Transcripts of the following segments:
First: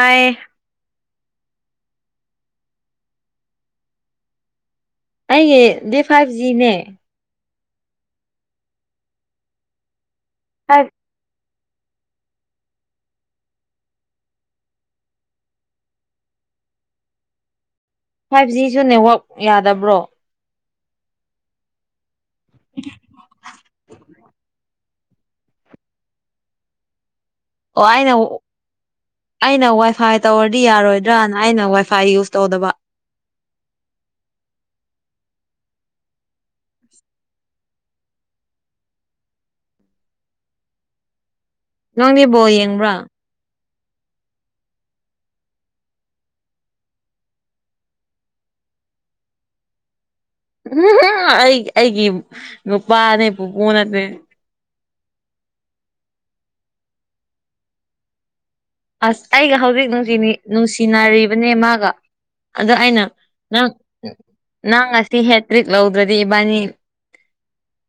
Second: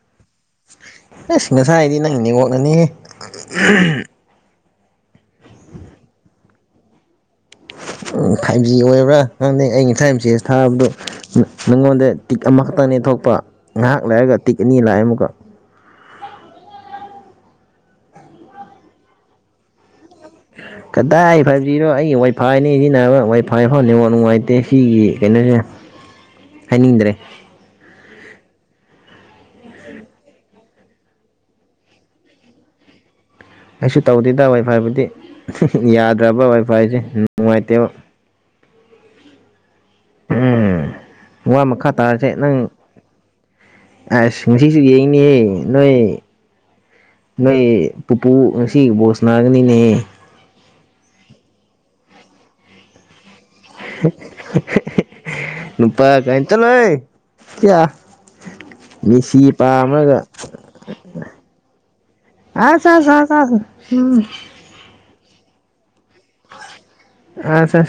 ꯥꯏ ꯑꯦꯁ ꯉꯁꯥꯏ ꯍꯥꯏꯗꯤ ꯅꯪꯅꯤ ꯑꯣꯣꯛꯅꯅꯤ ꯑꯩꯒꯤ ꯗꯦ ꯐꯥꯏꯚ ꯖꯤꯅꯦ ꯐꯥꯏꯚ ꯖꯤ ꯑꯣꯏꯕ꯭ꯔꯥ ꯅꯪꯗꯩ ꯑꯩ ꯉꯁꯥꯥꯏꯝ ꯆꯦꯁ ꯊꯥꯕꯗꯣ ꯐꯥꯏꯚ ꯅꯪꯉꯣꯟꯗ ꯇꯤꯛ ꯑꯃꯈꯛꯇꯪꯅꯦ ꯊꯣꯛꯄ ꯉꯥꯏꯍꯥꯛ ꯂꯥꯛꯑꯒ ꯇꯤꯛ ꯑꯅꯤ ꯂꯥꯛꯑꯦ ꯑꯃꯨꯛꯀ ꯐꯥꯏꯚ ꯖꯤꯁꯨ ꯅꯦꯠꯋꯥꯛ ꯌꯥꯗꯕ꯭ꯔꯣ ꯀꯗꯥꯏ ꯐꯥꯏꯚ ꯖꯤꯔꯣ ꯑꯩꯒꯤ ꯋꯥꯏꯐꯥꯏꯅꯤ ꯁꯤꯖꯤꯟꯅꯕ ꯋꯥꯏꯐꯥꯏ ꯐꯥꯎꯅꯤꯡꯉꯣ ꯅꯨꯡꯉꯥꯏꯇꯦ ꯁꯤꯒꯤ ꯀꯩꯅꯣꯁꯦ ꯍꯥꯏꯅꯤꯡꯗ꯭ꯔꯦ ꯄꯥꯏꯅ ꯑꯩꯅ ꯋꯥꯏꯐꯥꯏ ꯇꯧꯔꯗꯤ ꯌꯥꯔꯣꯏꯗ꯭ꯔꯅ ꯑꯩꯅ ꯋꯥꯏꯐꯥꯏ ꯌꯨꯁ ꯇꯧꯗꯕ ꯑꯩꯁꯨ ꯇꯧꯗꯦꯗ ꯋꯥꯏ ꯐꯥꯏꯕꯨꯗꯤ ꯌꯥꯗ꯭ꯔꯕ ꯋꯥꯏ ꯐꯥꯏꯁꯦ ꯅꯨꯡꯉꯥꯏꯇꯦꯕ [inaudible] ꯎꯝ ꯋꯥ ꯃꯈꯥ ꯅꯪꯗꯤ ꯇꯥꯔꯁꯦ ꯕꯣꯜ ꯅꯪ ꯌꯦꯡꯕ꯭ꯔꯥ ꯑ ꯉꯁꯤꯁꯨ ꯌꯦꯅꯤ ꯅꯣꯏ ꯅꯣꯏ ꯄꯨꯄꯨ ꯉꯁꯤ ꯕꯣꯁ ꯅꯥꯒꯅꯤꯅꯦ ꯄꯥꯅꯦꯦ ꯏ ꯄ ꯐꯅꯗꯤꯦ ꯅꯨꯄꯥ ꯀꯩꯅ ꯆ ꯅꯣꯏ ꯀ ꯑꯁ ꯑꯩꯒ ꯍꯧꯖꯤꯛ ꯅꯨꯡꯁꯤ ꯅꯨꯡꯁꯤꯅꯔꯤꯕꯅꯦ ꯃꯥꯒ ꯑꯗ ꯑꯁ ꯑꯩꯅ ꯑꯁ ꯑꯁ ꯑꯁ ꯅꯪ ꯎꯝ ꯅꯪ ꯉꯁꯤ ꯍꯦꯇ꯭ꯔꯤꯛ ꯂꯧ ꯑꯁ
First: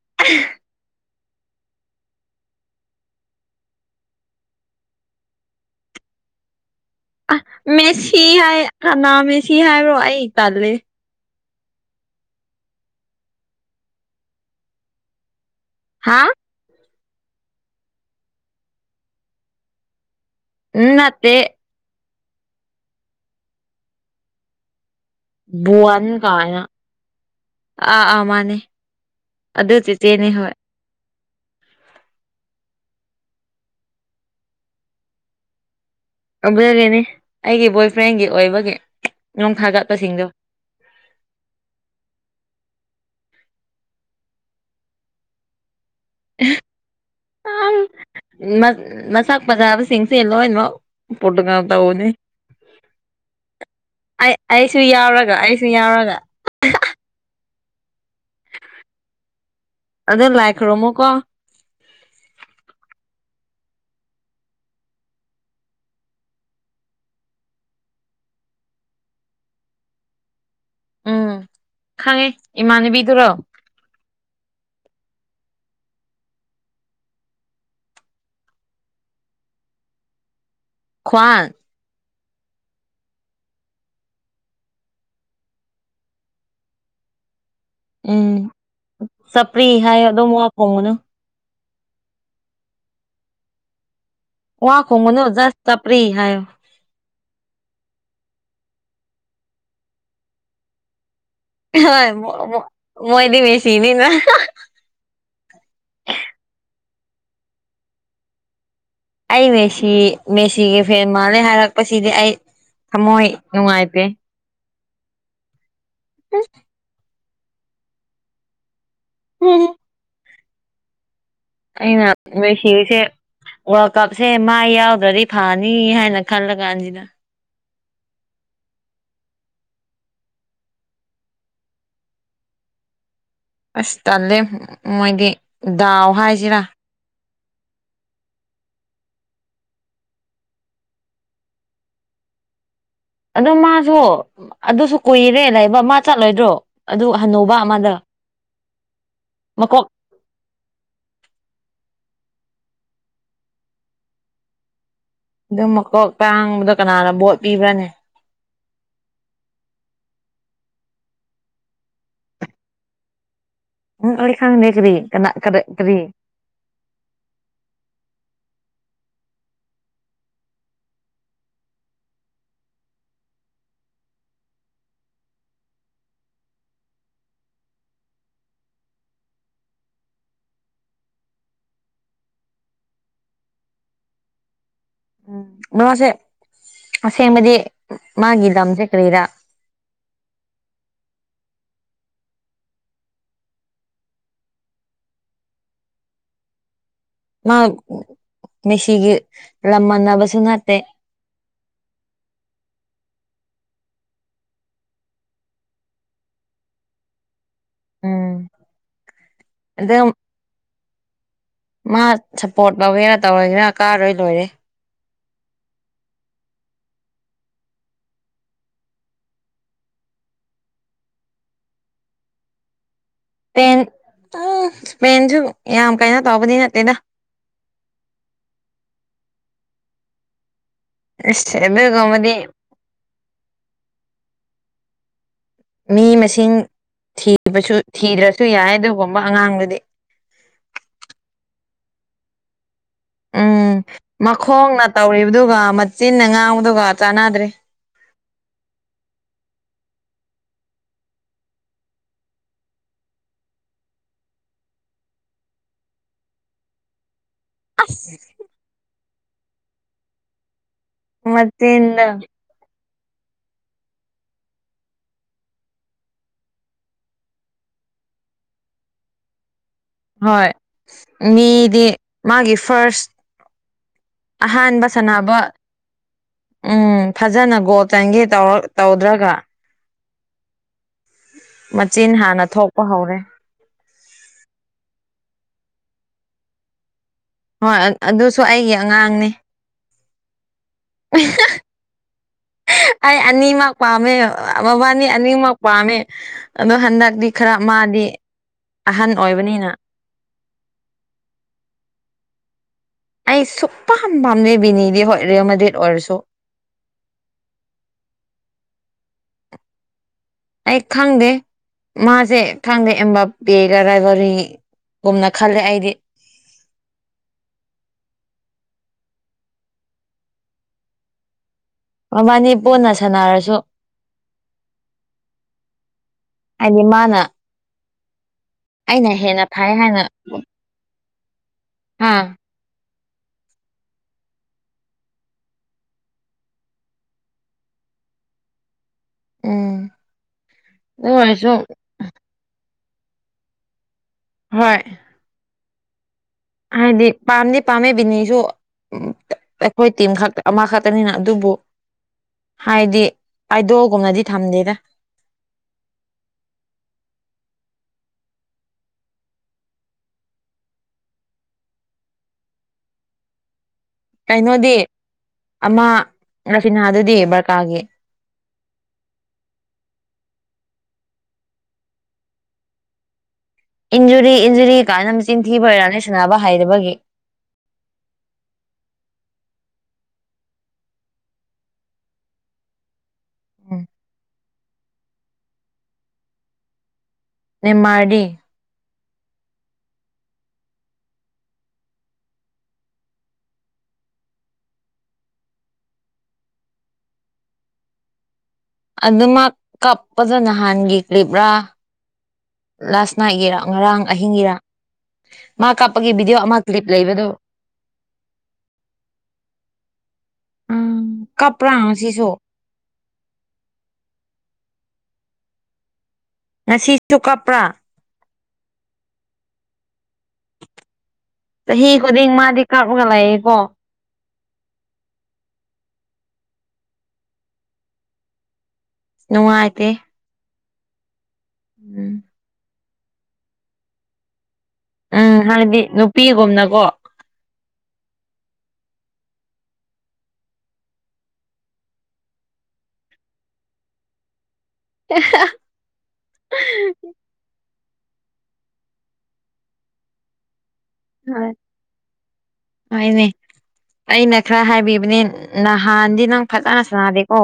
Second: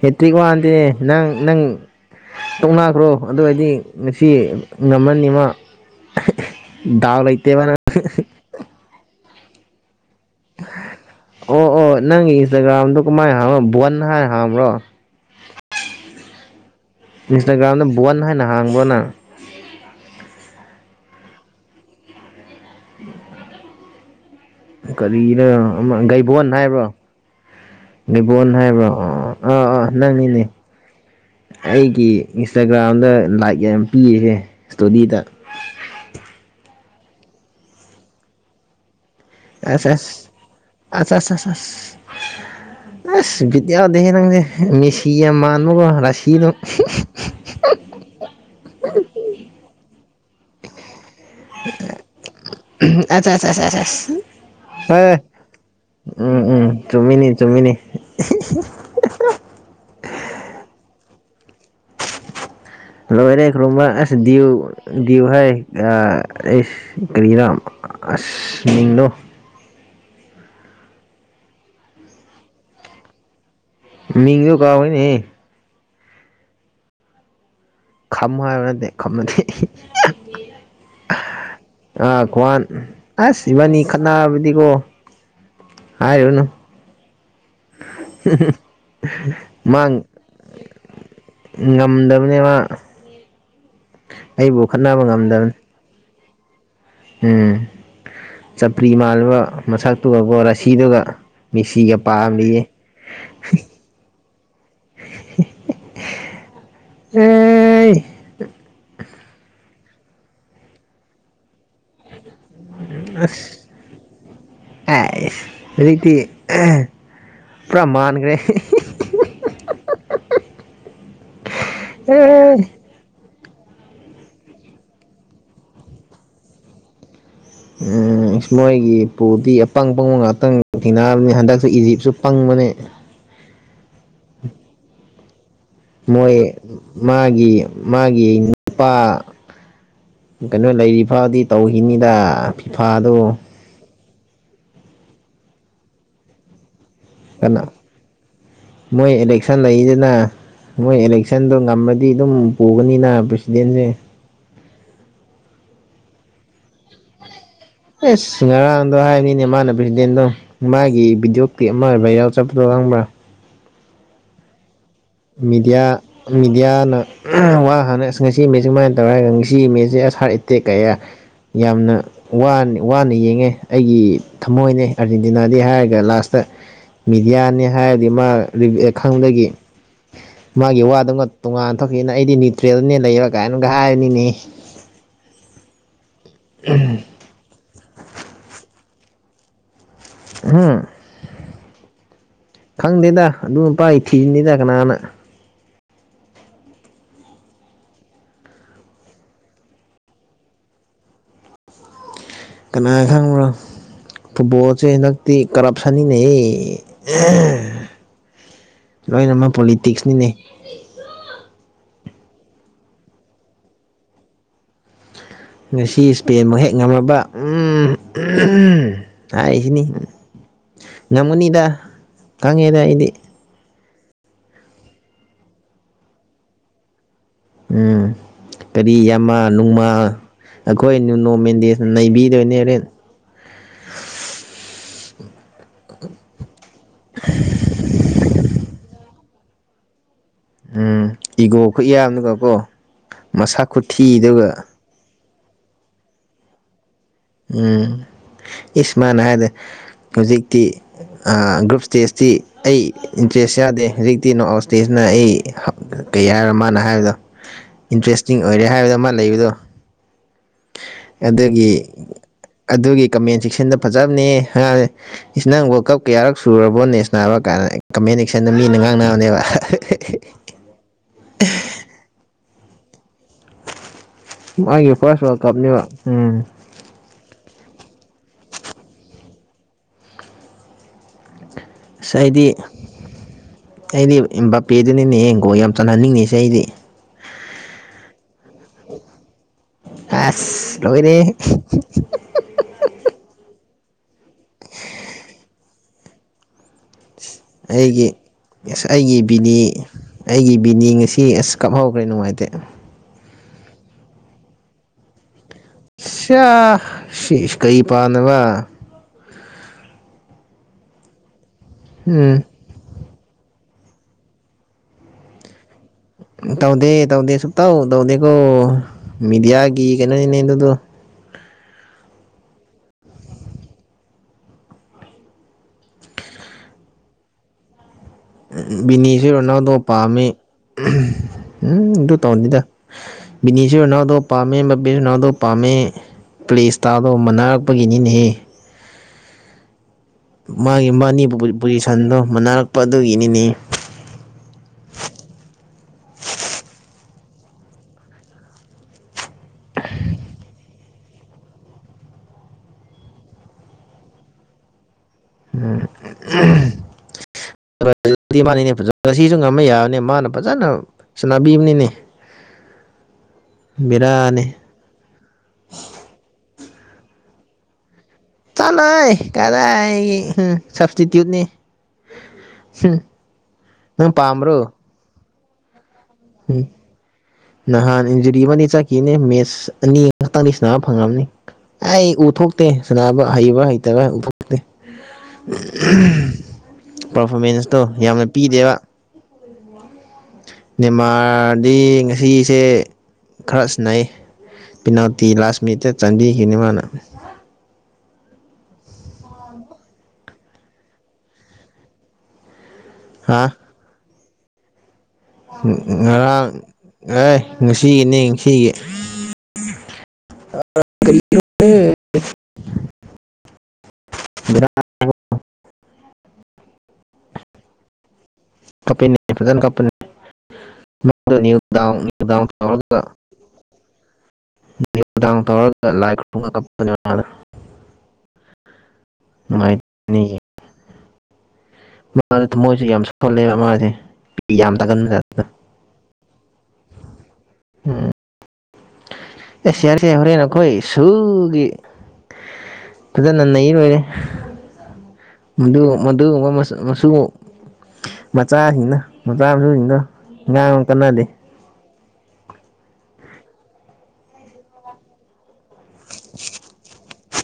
ꯍꯠꯇꯒ ꯋꯥꯗꯦ ꯅꯪ ꯅꯪ ꯇꯧꯅꯥꯈ꯭ꯔꯣ ꯑꯗꯨꯋꯥꯗꯤ ꯉꯁꯤ ꯉꯝꯃꯅꯤꯃ ꯗꯥꯎ ꯂꯩꯇꯦ ꯃꯥꯅ ꯀꯅꯥꯃꯦ ꯁꯤ ꯍꯥꯏꯕ꯭ꯔꯣ ꯑꯩ ꯇꯜꯂꯦ ꯑꯣ ꯑꯣ ꯅꯪꯒꯤ ꯏꯟꯁꯇꯥꯒ꯭ꯔꯥꯝꯗꯣ ꯀꯃꯥꯏꯅ ꯍꯥꯡꯕꯅꯣ ꯕꯟ ꯍꯥꯏꯔ ꯍꯥꯡꯕ꯭ꯔꯣ ꯍꯥꯥ ꯏꯟꯁꯇꯥꯒ꯭ꯔꯥꯝꯗ ꯕꯟ ꯍꯥꯏꯅ ꯍꯥꯡꯕ꯭ꯔꯣꯅ ꯎꯠꯇꯦ ꯀꯔꯤꯅꯣ ꯕꯨꯋꯥꯟ ꯒꯩꯕꯣꯟ ꯀꯥꯏꯅ ꯍꯥꯏꯕ꯭ꯔꯣ ꯑꯥ ꯑꯥ ꯕꯣꯟ ꯃꯥꯅꯦ ꯍꯥꯏꯕ꯭ꯔꯣ ꯑꯥ ꯑꯗꯨ ꯑꯥ ꯆꯦꯆꯦꯅꯤ ꯅꯪꯅꯤꯅꯦ ꯍꯣꯏ ꯑꯩꯒꯤ ꯏꯟꯁꯇꯥꯒ꯭ꯔꯥꯝꯗ ꯂꯥꯏꯛ ꯌꯥꯝ ꯄꯤꯔꯤꯁꯦ ꯏꯁꯇꯣꯗꯤꯗ [inaudible] ꯅꯤ ꯑꯩꯒꯤ ꯕꯣꯏ ꯐ꯭ꯔꯦꯟꯒꯤ ꯑꯣꯏꯕꯒꯤ ꯅꯣꯡ ꯑ ꯊꯥꯒꯠꯄꯁꯤꯡꯗꯣ ꯑꯠ ꯕꯤꯠ ꯌꯥꯗꯦꯦ ꯅꯪꯁꯦ ꯃꯦꯁꯤ ꯌꯥꯝ ꯃꯥꯟꯕꯥꯟꯕꯒꯣ ꯔꯁꯤꯗꯣ ꯃꯁꯥꯛ ꯄꯖꯥꯕꯁꯤꯡꯁꯦ ꯂꯣꯏꯅꯃꯛ ꯄ꯭ꯔꯣꯇꯣꯒ꯭ꯔꯥꯝ ꯇꯧꯧꯕꯅꯤ ꯑꯆꯥ ꯑꯩ ꯑꯩꯁꯨ ꯍ ꯌꯥꯎꯔꯒ ꯑꯩꯁꯨ ꯌꯥꯎꯔꯒ ꯎꯝ ꯎꯝ ꯆꯃꯤꯅꯤ ꯆꯨꯃꯤꯅꯤ ꯑꯗꯨꯗꯣ ꯂꯥꯏꯈ꯭ꯔꯣꯃꯣ ꯀꯣ [inaudible] ꯍꯜꯂꯣꯔꯦ ꯈꯨꯔꯨꯝꯕ ꯑꯁꯌꯎ ꯌꯨ ꯍꯥꯏ ꯀꯔꯤꯔꯝ ꯑꯁꯅꯤꯅꯣ ꯎꯝ ꯈꯪꯉꯦ ꯏꯃꯥꯟꯅꯕꯤꯗꯨꯔꯣ ꯃꯤꯡꯗꯣ ꯀꯥꯎꯋꯦꯅꯦ ꯈꯝ ꯍꯥꯏꯕ ꯅꯠꯇꯦ ꯈꯝꯃꯗꯤ ꯈ꯭ꯋꯥꯟ ꯑꯥ ꯈ꯭ꯋꯥꯟ ꯑꯁ ꯏꯕꯥꯅꯤ ꯈꯠꯅꯔꯕꯗꯤꯀꯣ ꯍꯥꯏꯔꯨꯅꯨ ꯎꯝ ꯆꯄ꯭ꯔꯤ ꯍꯥꯏꯌꯣ ꯑꯗꯨꯝ ꯋꯥ ꯐꯣꯡꯒꯅꯨ ꯉꯝꯗꯝꯅꯦ ꯃꯥ ꯑꯩꯕꯨ ꯋꯥ ꯈꯠꯅꯕ ꯈꯣꯝꯒꯅꯨ ꯉꯝꯗꯕꯅꯦ ꯖꯁ ꯆꯄ꯭ꯔꯤ ꯍꯥꯏꯌꯣ ꯎꯝ ꯆꯄ꯭ꯔꯤ ꯃꯥꯜꯂꯕ ꯃꯁꯛꯇꯨꯒꯀꯣ ꯔꯥꯁꯤꯗꯨꯒ ꯃꯦꯁꯤꯒ ꯍꯣꯏ ꯃꯣ ꯃꯣ ꯄꯥꯝꯂꯤꯌꯦ ꯃꯣꯏꯗꯤ ꯃꯦꯁꯤꯅꯤ ꯅ ꯑꯦ ꯑꯩ ꯃꯦꯁꯤ ꯃꯦꯁꯤꯒꯤ ꯐꯦꯟ ꯃꯥꯜꯂꯦ ꯍꯥꯏꯔꯛꯄꯁꯤꯗꯤ ꯑꯩ ꯊꯃꯣꯏ ꯅꯨꯡꯉꯥꯏ ꯄꯦ ꯑꯦ ꯍꯧꯔꯤꯛꯇꯤ ꯄꯨꯔꯥ ꯃꯥꯟꯒ꯭ꯔꯦ ꯎꯝ ꯑꯩꯅ ꯑꯦ ꯃꯦꯁꯤꯁꯦ ꯋꯥꯔꯜ ꯀꯞꯁꯦ ꯃꯥ ꯌꯥꯎꯗ꯭ꯔꯗꯤ ꯐꯅꯤ ꯍꯥꯏꯅ ꯈꯜꯂ ꯀꯥꯟꯁꯤꯗ ꯎꯝ ꯃꯣꯏꯒꯤ ꯄꯨꯗꯤ ꯑꯄꯪ ꯄꯪꯕ ꯉꯥꯛꯇꯪ ꯊꯦꯡꯅꯍꯟꯕꯅꯤ ꯍꯟꯗꯛꯁꯨ ꯏꯖꯤꯞꯁꯨ ꯄꯪꯕ ꯇ [unintelligible] ꯑꯁ ꯇꯜꯦ ꯃꯣꯏꯗꯤ ꯗꯥꯎ ꯃꯣꯏ ꯍꯥꯏꯁꯤꯔꯥ ꯃꯥꯒꯤ ꯃꯥꯒꯤ ꯅꯨꯄꯥ ꯀꯩꯅꯣ ꯂꯩꯔꯤ ꯐꯥꯎꯗꯤ ꯇꯧꯈꯤꯅꯤꯗꯥ ꯑꯗꯨ ꯃꯥꯁꯨ ꯑꯗꯨꯁꯨ ꯀꯨꯏꯔꯦ ꯂꯩꯕ ꯃꯥ ꯆꯠꯂꯣꯏꯗ꯭ꯔꯣ ꯑꯗꯨ ꯍꯟꯅꯨꯕ ꯀꯅ ꯑꯃꯗ ꯃꯣꯏ ꯏꯂꯦꯛꯁꯟ ꯃꯀꯣꯛ ꯂꯩꯁꯤꯅ ꯃꯣꯏ ꯏꯂꯦꯛꯁꯟꯗꯨ ꯉꯝꯃ ꯗꯤ ꯗꯨꯝ ꯄꯨꯒꯅꯤꯅ ꯄ꯭ꯔꯦꯁꯤꯗꯦꯟꯁꯦ ꯗꯨꯝ ꯃꯀꯣꯛ ꯇꯥꯡꯕꯗꯣ ꯀꯅꯥꯅ ꯕꯣꯠ ꯄꯤꯕ꯭ꯔꯥꯅꯦ ꯑꯦꯁ ꯉꯔꯥꯡꯗꯣ ꯍꯥꯏꯅꯤꯅꯦ ꯃꯥꯅ ꯕ꯭ꯔꯤꯗꯦꯟꯗꯣ ꯃꯥꯒꯤ ꯚꯤꯗ꯭ꯌꯣ ꯀ꯭ꯂꯤꯞ ꯑꯃꯥ ꯚꯥꯏꯔꯦꯜ ꯆꯠꯄꯗꯣ ꯈꯪꯕ꯭ꯔꯥ ꯎꯝ ꯑꯣꯏ ꯈꯪꯅꯤꯈꯔꯤ [unintelligible] ꯃꯤꯗ꯭ꯌꯥ ꯃꯤꯗ꯭ꯌꯥꯅ ꯋꯥ ꯍꯥꯅ ꯉꯁꯤ ꯃꯥꯏ ꯇꯧꯏꯒꯁꯤ ꯃꯤꯁꯦ ꯑꯁꯥꯔ ꯏꯇꯦꯛ ꯀꯌꯥ [inaudible] ꯌꯥꯝꯅ ꯋꯥꯟ ꯋꯥꯅ ꯌꯦꯡꯉꯦ ꯑꯩꯏ ꯊꯃꯣꯏꯅꯦ ꯑꯔꯖꯦꯟꯇꯤꯅꯥꯗꯤ ꯍꯥꯏꯔꯒ ꯂꯥꯁꯇ ꯃꯤꯗ꯭ꯌꯥꯅꯦ ꯍꯥꯏꯔꯗꯤ ꯃꯥ ꯈꯪꯗꯒꯤ ꯃꯥꯒꯤ ꯋꯥꯗꯨꯉ ꯇꯣꯉꯥꯟꯅ ꯇꯣꯛꯈꯤꯅ ꯑꯩꯗꯤ ꯅ꯭ꯌꯨꯇ꯭ꯔꯦꯜꯅꯦ ꯂꯩꯔ ꯀꯥꯏꯅꯒ ꯍꯥꯏꯅꯤꯅꯦ ꯎꯝ ꯃꯥꯁꯦ ꯑꯁꯦꯡꯕꯗꯤ ꯃꯥꯒꯤ ꯂꯝꯁꯦ ꯀꯔꯤꯔꯥ ꯍꯝ ꯈꯪꯗꯦꯗ ꯑꯗꯨ ꯅꯨꯄꯥꯏ ꯊꯤꯅꯤꯗ ꯀꯅꯥꯅ ꯃꯥ ꯃꯦꯁꯤꯒꯤ ꯂꯝꯃꯥꯟꯅꯕꯁꯨ ꯅꯠꯇꯦ [inaudible] ꯅꯥ ꯈꯪꯕ꯭ꯔꯣ ꯐꯨꯠꯕꯣꯜꯁꯦ ꯍꯟꯗꯛꯇꯤ ꯀꯔꯞꯁꯟꯅꯤꯅꯦꯍ ꯎꯝ ꯂꯣꯏꯅꯃꯛ ꯑꯗꯨꯝ ꯄꯣꯂꯤꯇꯤꯛꯁꯅꯤꯅꯦ ꯃꯥ ꯁꯞꯄꯣꯔꯠ ꯂꯧꯒꯦ [unintelligible] ꯅ ꯇꯧꯔꯒꯅ ꯀꯥꯔꯣꯏ ꯂꯣꯏꯔꯦ ꯉꯁꯤ ꯏꯁꯄꯦꯟ ꯃꯨꯛ ꯍꯦꯛ ꯉꯝꯃꯕ ꯍꯥꯏꯁꯤꯅꯤ ꯉꯝꯒꯅꯤꯗ ꯈꯪꯉꯦꯗ ꯑꯩꯗꯤ ꯏꯁꯄꯦꯟ ꯎꯝ ꯁ꫱ꯄꯦꯟꯁꯨ ꯌꯥꯝ ꯀꯩꯅꯣ ꯇꯧꯕꯗꯤ ꯅꯠꯇꯦꯗ ꯎꯝ ꯀꯔꯤ ꯌꯥꯝꯃ ꯅꯨꯡ ꯃꯥ ꯑꯈꯣꯏ ꯅꯨꯅꯣ ꯑꯁ ꯃꯦꯟꯗꯦꯅ ꯑꯗꯨꯒꯨꯝꯕꯗꯤ ꯅꯩꯕꯤꯗꯣꯏꯅꯦ ꯔꯦꯟ ꯃꯤ ꯃꯁꯤꯡ ꯊꯤꯕꯁꯨ ꯊꯤꯗ꯭ꯔꯁꯨ ꯌꯥꯏ ꯑꯗꯨꯒꯨꯝꯕ ꯑꯉꯥꯡꯗꯨꯗꯤ ꯎꯝ ꯏꯒꯣ ꯈꯨꯌꯥꯝꯅꯀ ꯀꯣ ꯎꯝ ꯃꯈꯣꯡꯅ ꯇꯧꯔꯤꯕꯗꯨꯒ ꯃꯆꯤꯟꯅ ꯉꯥꯡꯕꯗꯨꯒ ꯆꯥꯟꯅꯗ꯭ꯔꯦ ꯎꯝ ꯏꯁ ꯃꯥꯅ ꯍꯥꯏꯕꯗ ꯍꯨꯖꯤꯛꯇꯤ ꯒ꯭ꯔꯨꯞ ꯏꯁꯇꯦꯖꯇꯤ ꯑꯩ ꯏꯟꯇꯔꯦꯁ ꯌꯥꯗꯦ ꯍꯧꯖꯤꯛꯇꯤ ꯅꯣꯔꯠ ꯑꯥꯎꯠ ꯏꯁꯇꯦꯖꯅ ꯑꯩ ꯀꯩ ꯍꯥꯏꯔꯣ ꯃꯥꯅ ꯍꯥꯏꯕꯗꯣ ꯑꯁ ꯏꯟꯇꯔꯦꯁꯇꯤꯡ ꯑꯣꯏꯔꯦ ꯍꯥꯏꯕꯗ ꯃꯥ ꯂꯩꯕꯗꯣ ꯑꯗꯨꯒꯤ ꯃꯆꯤꯟꯗꯣ ꯑꯗꯨꯒꯤ ꯀꯃꯦꯟ ꯆꯦꯛꯁꯟꯗ ꯐꯖꯕꯅꯦ ꯍꯉꯥꯡꯦ ꯅꯪ ꯔꯜ ꯀꯞ ꯀꯌꯥꯔꯛ ꯁꯨꯔꯕꯣ ꯅꯦꯁꯅ ꯍꯥꯏꯕ ꯀꯥꯟꯗ ꯀꯅꯦꯛꯁꯟꯗꯣ ꯃꯤꯅ ꯉꯥꯡꯅꯕꯅꯦꯕ ꯍꯣꯏ ꯃꯤꯗꯤ ꯃꯥꯒꯤ ꯐꯥꯔꯁ ꯑꯍꯥꯟꯕ ꯃꯥꯒꯤ ꯐꯥꯔꯁ ꯁꯥꯟꯅꯕ ꯋꯥꯔꯜ ꯀꯞꯅꯦꯕ ꯎꯝ ꯎꯝ ꯐꯖꯅ ꯒꯣꯇꯟꯒꯤꯧꯔ ꯇꯧꯗ꯭ꯔꯒ ꯃꯆꯤꯟ ꯑꯁ ꯑꯩꯗꯤ ꯍꯥꯟꯅ ꯊꯣꯛꯄ ꯍꯧꯔꯦ ꯑꯩꯗꯤ ꯕꯥꯄꯦꯗꯨꯅꯤꯅꯦ ꯌꯦꯡ ꯀꯣ ꯌꯥꯝ ꯆꯥꯟꯅꯍꯟꯅꯤꯡꯉꯤꯁꯦ ꯑꯩꯗꯤ ꯍꯣꯏ ꯑꯗꯨꯁꯨ ꯑꯩꯒꯤ ꯑꯉꯥꯡꯅꯤ ꯑꯁ ꯂꯣꯅꯦ ꯑꯩ ꯑꯅꯤꯃꯛ ꯄꯥꯝꯃꯦ ꯃꯕꯥꯅꯤ ꯑꯅꯤꯃꯛ ꯄꯥꯝꯃꯦ ꯑꯗꯣ ꯍꯟꯗꯛꯇꯤ ꯈꯔ ꯃꯥꯗꯤ ꯑꯩꯒꯤ ꯑꯁ ꯑꯍꯟ ꯑꯩꯒꯤꯕꯤꯅꯤ ꯑꯣꯏꯕꯅꯤꯅ ꯑꯩꯒꯤ ꯏꯕꯤꯅꯤ ꯉꯁꯤ ꯑꯁ ꯀꯥꯞꯍꯧꯈ꯭ꯔꯦ ꯅꯨꯡꯉꯥꯏꯇꯦ ꯑꯩ ꯁꯨꯞꯄꯝ ꯄꯥꯝꯅꯦꯕꯤꯅꯤꯗꯤ ꯍꯣꯏꯠꯔ ꯁ ꯁꯤꯦꯁ ꯀꯩ ꯄꯥ ꯅꯅꯕ ꯑꯩ ꯈꯪꯗꯦ ꯃꯥꯁꯦ ꯎꯝ ꯈꯪꯗꯦ ꯑꯕꯥ ꯄꯒꯔꯥꯏ ꯋꯥꯔꯤꯔꯤꯒꯨꯝꯅ ꯈꯜꯂꯦ ꯑꯩꯗꯤ ꯇꯧꯗꯦ ꯇꯧꯗꯦ ꯁꯨꯛꯇꯧ ꯇꯧꯗꯦꯀꯣ ꯃꯦꯗꯤꯌꯥꯒꯤ ꯀꯩꯅꯣꯅꯤꯅꯦ ꯑꯗꯨꯗꯣ ꯃꯃꯅꯤ ꯄꯨꯣꯟꯅ ꯁꯥꯟꯅꯔꯁꯨ ꯑꯅꯤ ꯃꯥꯅ ꯑꯩꯅ ꯕꯤꯅꯤꯁꯨ ꯍꯦꯟꯅ ꯐꯩ ꯔꯅꯥꯎꯗꯣ ꯍꯥꯏꯅ ꯄꯥꯝꯃꯤ ꯎꯝ ꯍꯥ ꯑꯗꯨ ꯇꯧꯅꯤꯗ ꯕꯤꯅꯤꯁꯨ ꯅꯅꯥꯎꯗꯣ ꯄꯥꯝꯃꯦ ꯃꯕꯤꯁꯨ ꯅꯅꯥꯎꯗꯣ ꯄꯥꯝꯃꯦ ꯄ꯭ꯂꯦ ꯏꯁꯇꯥꯗꯣ ꯃꯥꯟꯅꯔꯛꯄꯒꯤꯅꯤꯅꯦꯍ ꯎꯝ ꯃꯥꯒꯤ ꯑꯗꯨ ꯃꯥꯕꯥꯅꯤ ꯑꯣꯏꯔꯁꯨ ꯄꯣꯖꯤꯁꯟꯗꯣ ꯃꯅꯥꯔꯛꯄ ꯑꯗꯨꯒꯤꯅꯤꯅꯦ ꯍꯣꯏ ꯍꯥꯏꯗꯤ ꯄꯥꯝꯅꯤ ꯄꯥꯝꯃꯦ ꯕꯤꯅꯤꯁꯨ ꯎ ꯑꯩꯈꯣꯏ ꯇꯤꯝ ꯈꯛꯇ ꯑꯃꯈꯛꯇꯅꯤꯅ ꯑꯗꯨꯕꯨ ꯍꯥꯏꯗꯤ ꯑꯥꯏꯗꯣꯒꯨꯝꯅꯗꯤ ꯊꯝꯗꯦꯗ ꯎꯝ ꯁꯤꯁꯨ ꯉꯝꯃ ꯌꯥꯔꯅꯤ ꯃꯥꯅ ꯐꯖꯅ ꯁꯥꯟꯅꯕꯤꯕꯅꯤꯅꯦ [unintelligible] ꯀꯩꯅꯣꯗꯤ ꯑꯃ ꯔꯐꯤꯅꯥꯗꯨꯗꯤ ꯕꯔꯀꯥꯒꯤ ꯆꯂꯏ ꯀꯗꯑ ꯎꯝ ꯁꯕꯁꯇꯤꯇ꯭ꯌꯨꯠꯅꯤ ꯁꯤ ꯏꯟꯖꯨꯔꯤ ꯏꯟꯖꯔꯤ ꯀꯥꯏꯅ ꯆꯤꯟ ꯊꯤꯕꯔꯦ ꯎꯝ ꯅꯍꯥꯟ ꯏꯟꯖꯔꯤꯃꯅꯤ ꯆꯀꯤꯅꯦ ꯃꯦꯁ ꯑꯅꯤꯈꯛꯇꯪꯗꯤ ꯁꯕ ꯐꯪꯉꯕꯅꯤ ꯑꯩ ꯎꯊꯣꯛꯇꯦ ꯁꯅꯕ ꯍꯩꯕ ꯎꯝ ꯍꯩꯇꯕ ꯄꯔꯐꯣꯔꯃꯦꯟꯁꯇꯣ ꯅꯦꯃꯥꯔꯗꯤ ꯌꯥꯝꯅ ꯄꯤꯗꯦꯕ ꯃꯦꯟꯃꯥꯔꯗꯤ ꯉꯁꯤꯁꯦ ꯈꯔ ꯁꯤꯟꯅꯩ ꯄꯤꯅꯥꯎꯇꯤ ꯂꯥꯁ ꯃꯤꯅꯤꯠꯇ ꯆꯥꯟꯕꯤꯈꯤꯅꯤ ꯃꯥꯅ ꯑꯗꯨꯃꯛ ꯀꯥꯞꯄꯗ ꯅꯍꯥꯟꯒꯤ ꯀ꯭ꯂꯤꯞꯔꯥ ꯂꯥꯁ ꯅꯥꯏꯒꯤꯔ ꯍꯥ ꯉꯔꯥꯡ ꯑꯍꯤꯡꯒꯤꯔ ꯃꯥ ꯀꯥꯞꯄꯒꯤ ꯚꯤꯗꯤꯑꯣ ꯉꯔꯥꯡ ꯑꯃ ꯀ꯭ꯂꯤꯞ ꯂꯩꯕꯗꯣ ꯑꯦ ꯉꯁꯤꯒꯤꯅꯦ ꯉꯁꯤꯒꯤ ꯎꯝ ꯀꯞꯄ꯭ꯔꯥ ꯎꯝ ꯉꯁꯤꯁꯨ [unintelligible] ꯑꯣ ꯉꯁꯤꯁꯨ ꯀꯄ꯭ꯔꯥ ꯀꯄꯤꯅꯤ꯭ꯔꯙ ꯀꯄ ꯆꯍꯤ ꯈꯨꯗꯤꯡ ꯃꯥꯗꯤ ꯀꯥꯞꯔꯒ ꯗꯥꯗꯥꯗ ꯂꯩꯌꯦꯀꯣ ꯈꯨꯗꯥꯡ ꯇꯧꯔꯒ ꯂꯥꯏ ꯈꯨꯔꯨꯝꯉ ꯀꯞꯄꯅꯤ ꯅꯨꯅꯨꯡꯉ ꯑꯇ ꯃꯥ ꯊ ꯃꯣꯏꯁꯨꯦ ꯌꯥꯝ ꯁꯣꯜꯂꯦꯕ ꯃꯥꯁꯦ ꯑꯩ ꯌꯥꯝꯝ ꯇ ꯀꯅ ꯎꯝ ꯆꯅ ꯍꯥꯏꯗꯤ ꯅꯨꯄꯤꯒꯨꯝꯅꯀꯣ ꯎꯝ ꯑꯦ ꯁꯔ ꯁ ꯍꯔꯦ ꯅꯈꯣꯏ ꯁꯨꯒ ꯏꯗꯅ ꯅꯩꯅ ꯂꯣꯏꯔꯦ ꯃꯗꯨ ꯃꯗꯨ ꯃ ꯃꯆꯁꯨ ꯃꯆꯥꯁꯤꯡꯅ ꯃꯆꯥ ꯃꯁꯨꯁꯤꯡꯅ ꯉꯥꯡꯅ ꯀꯅꯜꯂꯤ ꯍꯥꯏꯅꯦ ꯑꯩꯅ ꯈꯔ ꯍꯥꯏꯕꯤꯕꯅꯤ ꯅꯍꯥꯟꯗꯤ ꯅꯪ ꯐꯖꯅ ꯁꯥꯅꯥꯗꯦꯀꯣ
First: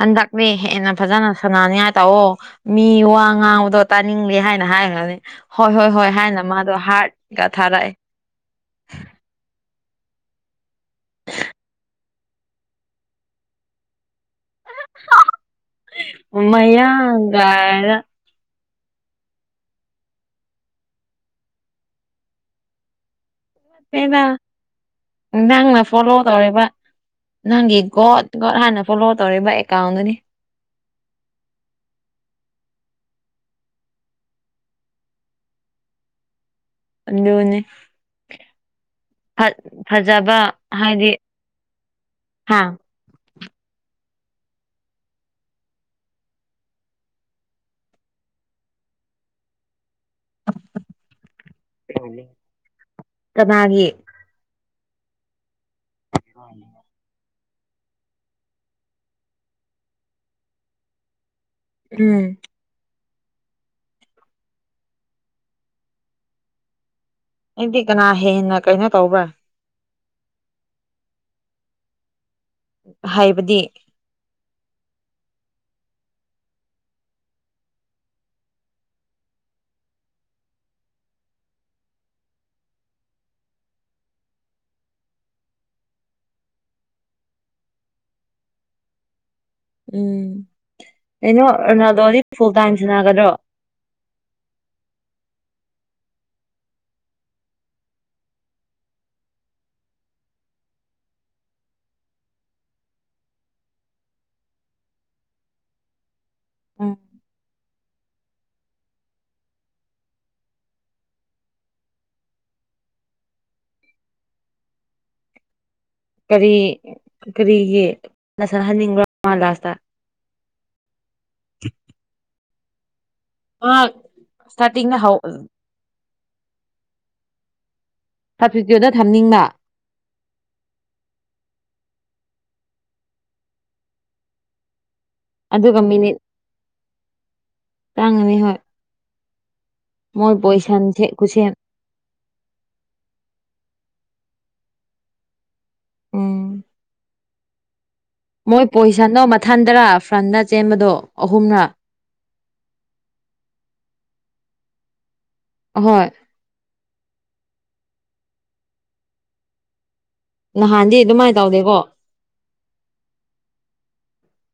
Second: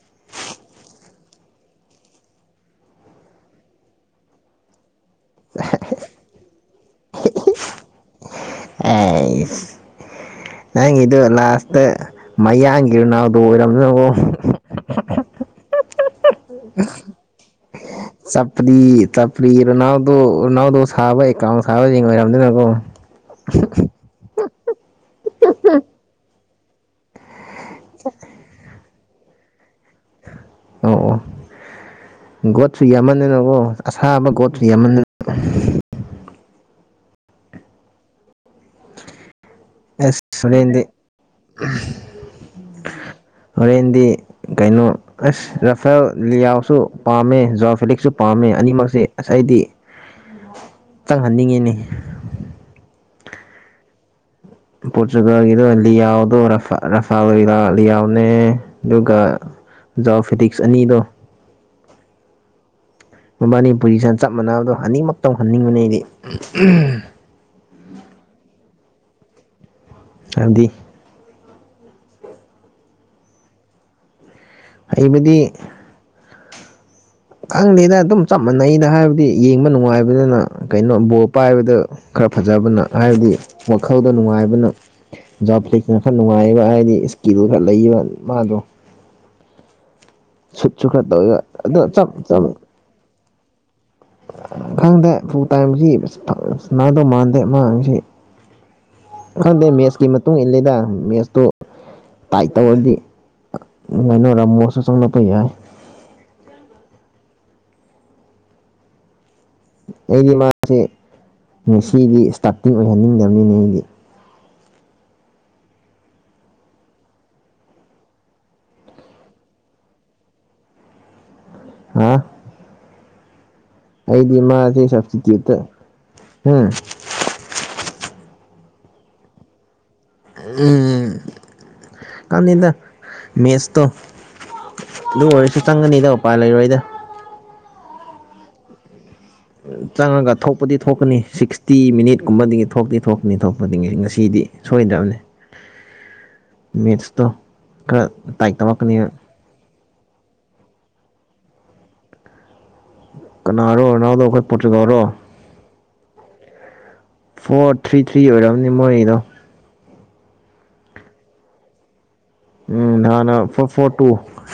ꯍꯟꯗꯛꯅꯦ ꯍꯦꯟꯅ ꯐꯖꯅ ꯁꯥꯟꯅꯅꯤꯡꯉꯥꯏ ꯇꯥꯛꯑꯣ ꯃꯤ ꯋꯥ ꯉꯥꯡꯕꯗꯣ ꯇꯥꯅꯤꯡꯗꯦ ꯍꯥꯏꯅ ꯍꯥꯏꯈ꯭ꯔꯅꯤ ꯍꯣꯏ ꯍꯣꯏ ꯍꯣꯏ ꯍꯥꯏꯅ ꯃꯥꯗꯣ ꯍꯥꯔꯠꯒ ꯊꯥꯔꯛꯑꯦ ꯑꯦ ꯅꯪ ꯏꯗꯨ ꯂꯥꯁꯇ ꯃꯌꯥꯡꯒꯤꯔ ꯅꯥꯎꯗꯣ ꯑꯣꯏꯔꯝꯅꯤꯅꯣ ꯎ ꯃꯌꯥꯒ ꯇꯄ꯭ꯔꯤ ꯇꯄ꯭ꯅꯥꯎꯗꯣꯅꯥꯎꯗꯣ ꯁꯥꯕ ꯑꯦꯀꯥꯎ ꯁꯥꯕ ꯌꯦꯡ ꯑꯣꯏꯔꯝꯗꯣꯏꯅꯀꯣ ꯗ ꯅ ꯅꯪꯅ ꯐꯣꯂꯣ ꯇꯧꯔꯤꯕ ꯅꯪꯒꯤ ꯒꯣꯗ ꯒꯣꯗ ꯍꯥꯟꯅ ꯐꯣꯂꯣ ꯇꯧꯔꯤꯕ ꯑꯦꯀꯥꯎꯟꯗꯨꯅꯤ ꯑꯣ ꯒꯣꯠꯁꯨ ꯌꯥꯝꯃꯟꯗꯅꯕꯀ ꯑꯁꯥꯕ ꯒꯣꯠꯁꯨ ꯌꯥꯝꯃꯟꯗꯅꯕ ꯑꯦꯗꯅꯤꯅꯤ ꯑꯦꯁ ꯐꯖꯕ ꯍꯣꯔꯦꯟꯗꯤ ꯍꯥꯏꯗꯤ ꯍꯥ ꯍꯣꯔꯦꯟꯗꯤ ꯀꯩꯅꯣ ꯑꯁ ꯔꯐꯦꯜ ꯂꯤꯌꯥꯎꯁꯨ ꯄꯥꯝꯃꯦ ꯖꯣꯔ ꯐꯤꯂꯤꯛꯁꯁꯨ ꯄꯥꯝꯃꯦ ꯑꯅꯤꯃꯛꯁꯦ ꯑꯁꯥꯏꯗꯤ ꯆꯪꯍꯟꯅꯤꯡꯉꯤꯅꯦ ꯀꯅꯥꯒꯤ ꯄꯣꯣꯔꯆꯨꯒꯜꯣ ꯑ ꯌꯥꯎꯗꯣ ꯔꯐ ꯔꯐꯥꯜ ꯂꯤꯌꯥꯎꯅꯦ ꯑꯗꯨꯒ ꯖꯥꯎ ꯐꯤꯇꯛꯁ ꯑꯅꯤꯗꯣ ꯎꯝ ꯃꯕꯥꯅꯤ ꯄꯨꯖꯤꯁꯟ ꯆꯞ ꯃꯥꯟꯅꯕꯗꯣ ꯍꯅꯤꯃ ꯇꯧꯍꯟꯅꯤꯡꯕꯅꯤ ꯑꯩꯗꯤ ꯑꯩꯗꯤ ꯀꯅꯥ ꯍꯦꯟꯅ ꯀꯩꯅꯣ ꯇꯧꯕ꯭ꯔꯥ ꯍꯥꯏꯗꯤ ꯍꯥꯏꯕꯗꯤ ꯑꯩꯃꯤꯗꯤ ꯈꯪꯗꯦꯗ ꯑꯗꯨꯝ ꯆꯞ ꯃꯥꯟꯅꯩꯩꯅ ꯍꯥꯏꯕꯗꯤ ꯌꯦꯡꯕ ꯅꯨꯡꯉꯥꯏꯕꯅꯤꯅ ꯀꯩꯅꯣ ꯕꯣꯔ ꯄꯥꯏꯕꯗ ꯈꯔ ꯐꯖꯕꯅ ꯍꯥꯏꯕꯗꯤ ꯋꯥꯈꯜꯗ ꯅꯨꯡꯉꯥꯏꯕꯅ ꯖꯣꯕ ꯐꯂꯤꯛꯁꯅ ꯈꯔ ꯅꯨꯡꯉꯥꯏꯕ ꯍꯥꯏꯕꯗꯤ ꯀꯤꯂꯣ ꯈ ꯂꯩꯕ ꯃꯥꯗꯣ ꯎꯝ ꯁꯨꯠꯁꯨ ꯈꯔ ꯇꯧꯋꯦꯕ ꯀꯩꯅꯣ ꯑꯗꯣ ꯆꯞ ꯔꯣꯅꯥꯜꯗꯣꯗꯤ ꯆꯞ ꯐꯨꯜ ꯇꯥꯏꯝ ꯁꯅꯥꯒꯗ꯭ꯔꯣ ꯈꯪꯗꯦ ꯐꯨ ꯇꯥꯏꯕꯁꯤ ꯅꯥꯗꯧ ꯃꯥꯟꯗꯦ ꯃꯥꯁꯤ ꯈꯪꯗꯦ ꯃꯦꯠꯁꯀꯤ ꯃꯇꯨꯡ ꯏꯜꯂꯗ ꯃꯦꯠꯁꯇꯨ ꯇꯥꯏꯠ ꯇꯧꯔꯗꯤ ꯃꯅꯔ ꯃꯣꯁꯨ ꯆꯅ ꯄꯩ ꯌꯥ ꯎꯝ ꯑꯩꯗꯤ ꯃꯥꯁꯦ ꯉꯁꯤꯗꯤ ꯏꯁꯇꯥꯔꯇꯤꯡ ꯑꯣꯏꯍꯟꯅꯤꯡꯗꯕꯅꯤꯅꯦ ꯑꯩꯗꯤ ꯀꯔꯤ ꯀꯔꯤꯒꯤ ꯁꯍꯟꯅꯤꯡꯕ꯭ꯔꯣꯂꯥꯁꯇ ꯍꯥ ꯃꯥ ꯑꯩꯗꯤ ꯃꯥꯁꯦ ꯏꯁꯇꯥꯔꯇꯤꯡꯗ ꯍꯧ ꯁꯞꯁꯤꯗꯤꯠꯇ ꯎꯝ ꯇ꯭ꯔꯐꯤꯀꯤꯅ ꯊꯝꯅꯤꯡꯃ ꯎꯝ ꯀꯥꯟ ꯌꯦꯗ ꯃꯦꯁꯇꯣ ꯑꯗꯨ ꯑꯣꯏꯔꯁꯨ ꯑꯗꯨꯒ ꯆꯪꯒꯅꯤꯗ ꯎꯄꯥꯏ ꯂꯩꯔꯣꯏꯗ ꯇꯪꯅꯤ ꯍꯣꯏ ꯆꯪꯉꯒ ꯃꯣꯏ ꯊꯣꯛꯄꯗꯤ ꯄꯣꯏꯁꯟꯁꯦ ꯊꯣꯛꯀꯅꯤ ꯈꯨꯠꯁꯦꯝ ꯁꯤꯛꯁꯇꯤ ꯃꯤꯅꯤꯠꯀꯨꯝꯕꯗꯒꯤ ꯊꯣꯛꯇꯤ ꯊꯣꯛꯀꯅꯤ ꯊꯣꯛꯄꯗꯤ ꯉꯁꯤ ꯉꯁꯤ ꯐꯤꯗꯤ ꯁꯣꯏꯗꯕꯅꯦ ꯃꯦꯠꯁꯇꯣ ꯈꯔ ꯇꯥꯏꯠ ꯃꯣꯏ ꯇꯧꯔꯛꯀꯅꯤꯕ ꯄꯣꯖꯤꯁꯟꯗꯣ ꯃꯊꯟꯗꯔꯥ ꯐ꯭ꯔꯟꯗ ꯆꯦꯟꯕꯗꯣ ꯑꯍꯨꯝꯔꯥ ꯀꯅꯥꯔꯣ ꯅꯅꯥꯎꯗꯣ ꯑꯩꯈꯣꯏ ꯄꯣꯇ꯭ꯔꯤꯒꯥꯎꯔꯣ ꯍꯣꯏ ꯐꯣꯔ ꯊ꯭ꯔꯤ ꯊ꯭ꯔꯤ ꯑꯣꯏꯝꯅꯤ ꯃꯣꯔꯗꯣ ꯅꯍꯥꯟꯗꯤ ꯑꯗꯨꯃꯥꯏꯅ ꯇꯧꯗꯦꯀꯣ ꯎꯝ ꯅꯥꯟ ꯐꯣꯔ ꯇꯨ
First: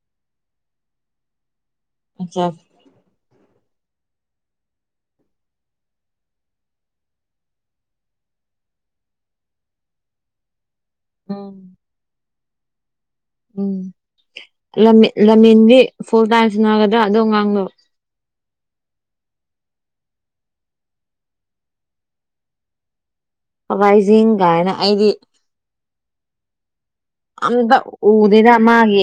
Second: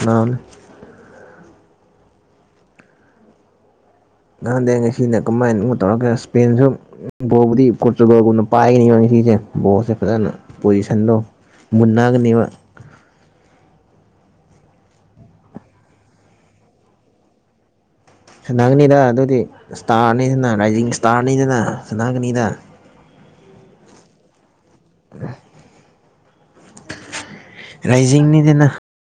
ꯅ ꯑꯆꯥ ꯉꯍꯥꯟꯗꯩ ꯉꯁꯤꯅ ꯀꯃꯥꯏꯅ ꯇꯧꯔꯒ ꯏꯁꯄꯦꯟꯁꯨ ꯕꯨꯗꯤ ꯄꯣꯔꯇꯨꯒꯜꯒꯨꯝꯅ ꯄꯥꯏꯒꯅꯤ ꯐꯤꯁꯦ ꯕꯣꯠꯁꯦ ꯐꯖꯅ ꯄꯣꯖꯤꯁꯟꯗꯣ ꯎꯝ ꯃꯨꯟꯅꯒꯅꯦꯕ ꯎꯝ ꯂꯝꯃꯤꯦꯟꯒꯤ ꯐꯨꯜ ꯇꯥꯏꯝ ꯁꯤꯟꯅꯒꯗ꯭ꯔꯥ ꯑꯗꯣ ꯉꯥꯡꯗꯣ ꯁꯟꯅꯥꯒꯅꯤꯗ ꯑꯗꯨꯗꯤ ꯏꯁꯇꯥꯔꯅꯤꯗꯅ ꯔꯥꯏꯖꯤꯡ ꯏꯁꯇꯥꯔꯅꯤꯗꯅ ꯁꯟꯅꯥꯒꯅꯤꯗ ꯍꯋꯥꯏꯁꯤꯡ ꯀꯥꯏꯅ ꯑꯩꯗꯤ ꯑꯗ ꯎꯗꯗ ꯔꯥꯏꯖꯤꯡꯅꯤꯗꯅ ꯃꯥꯒꯦ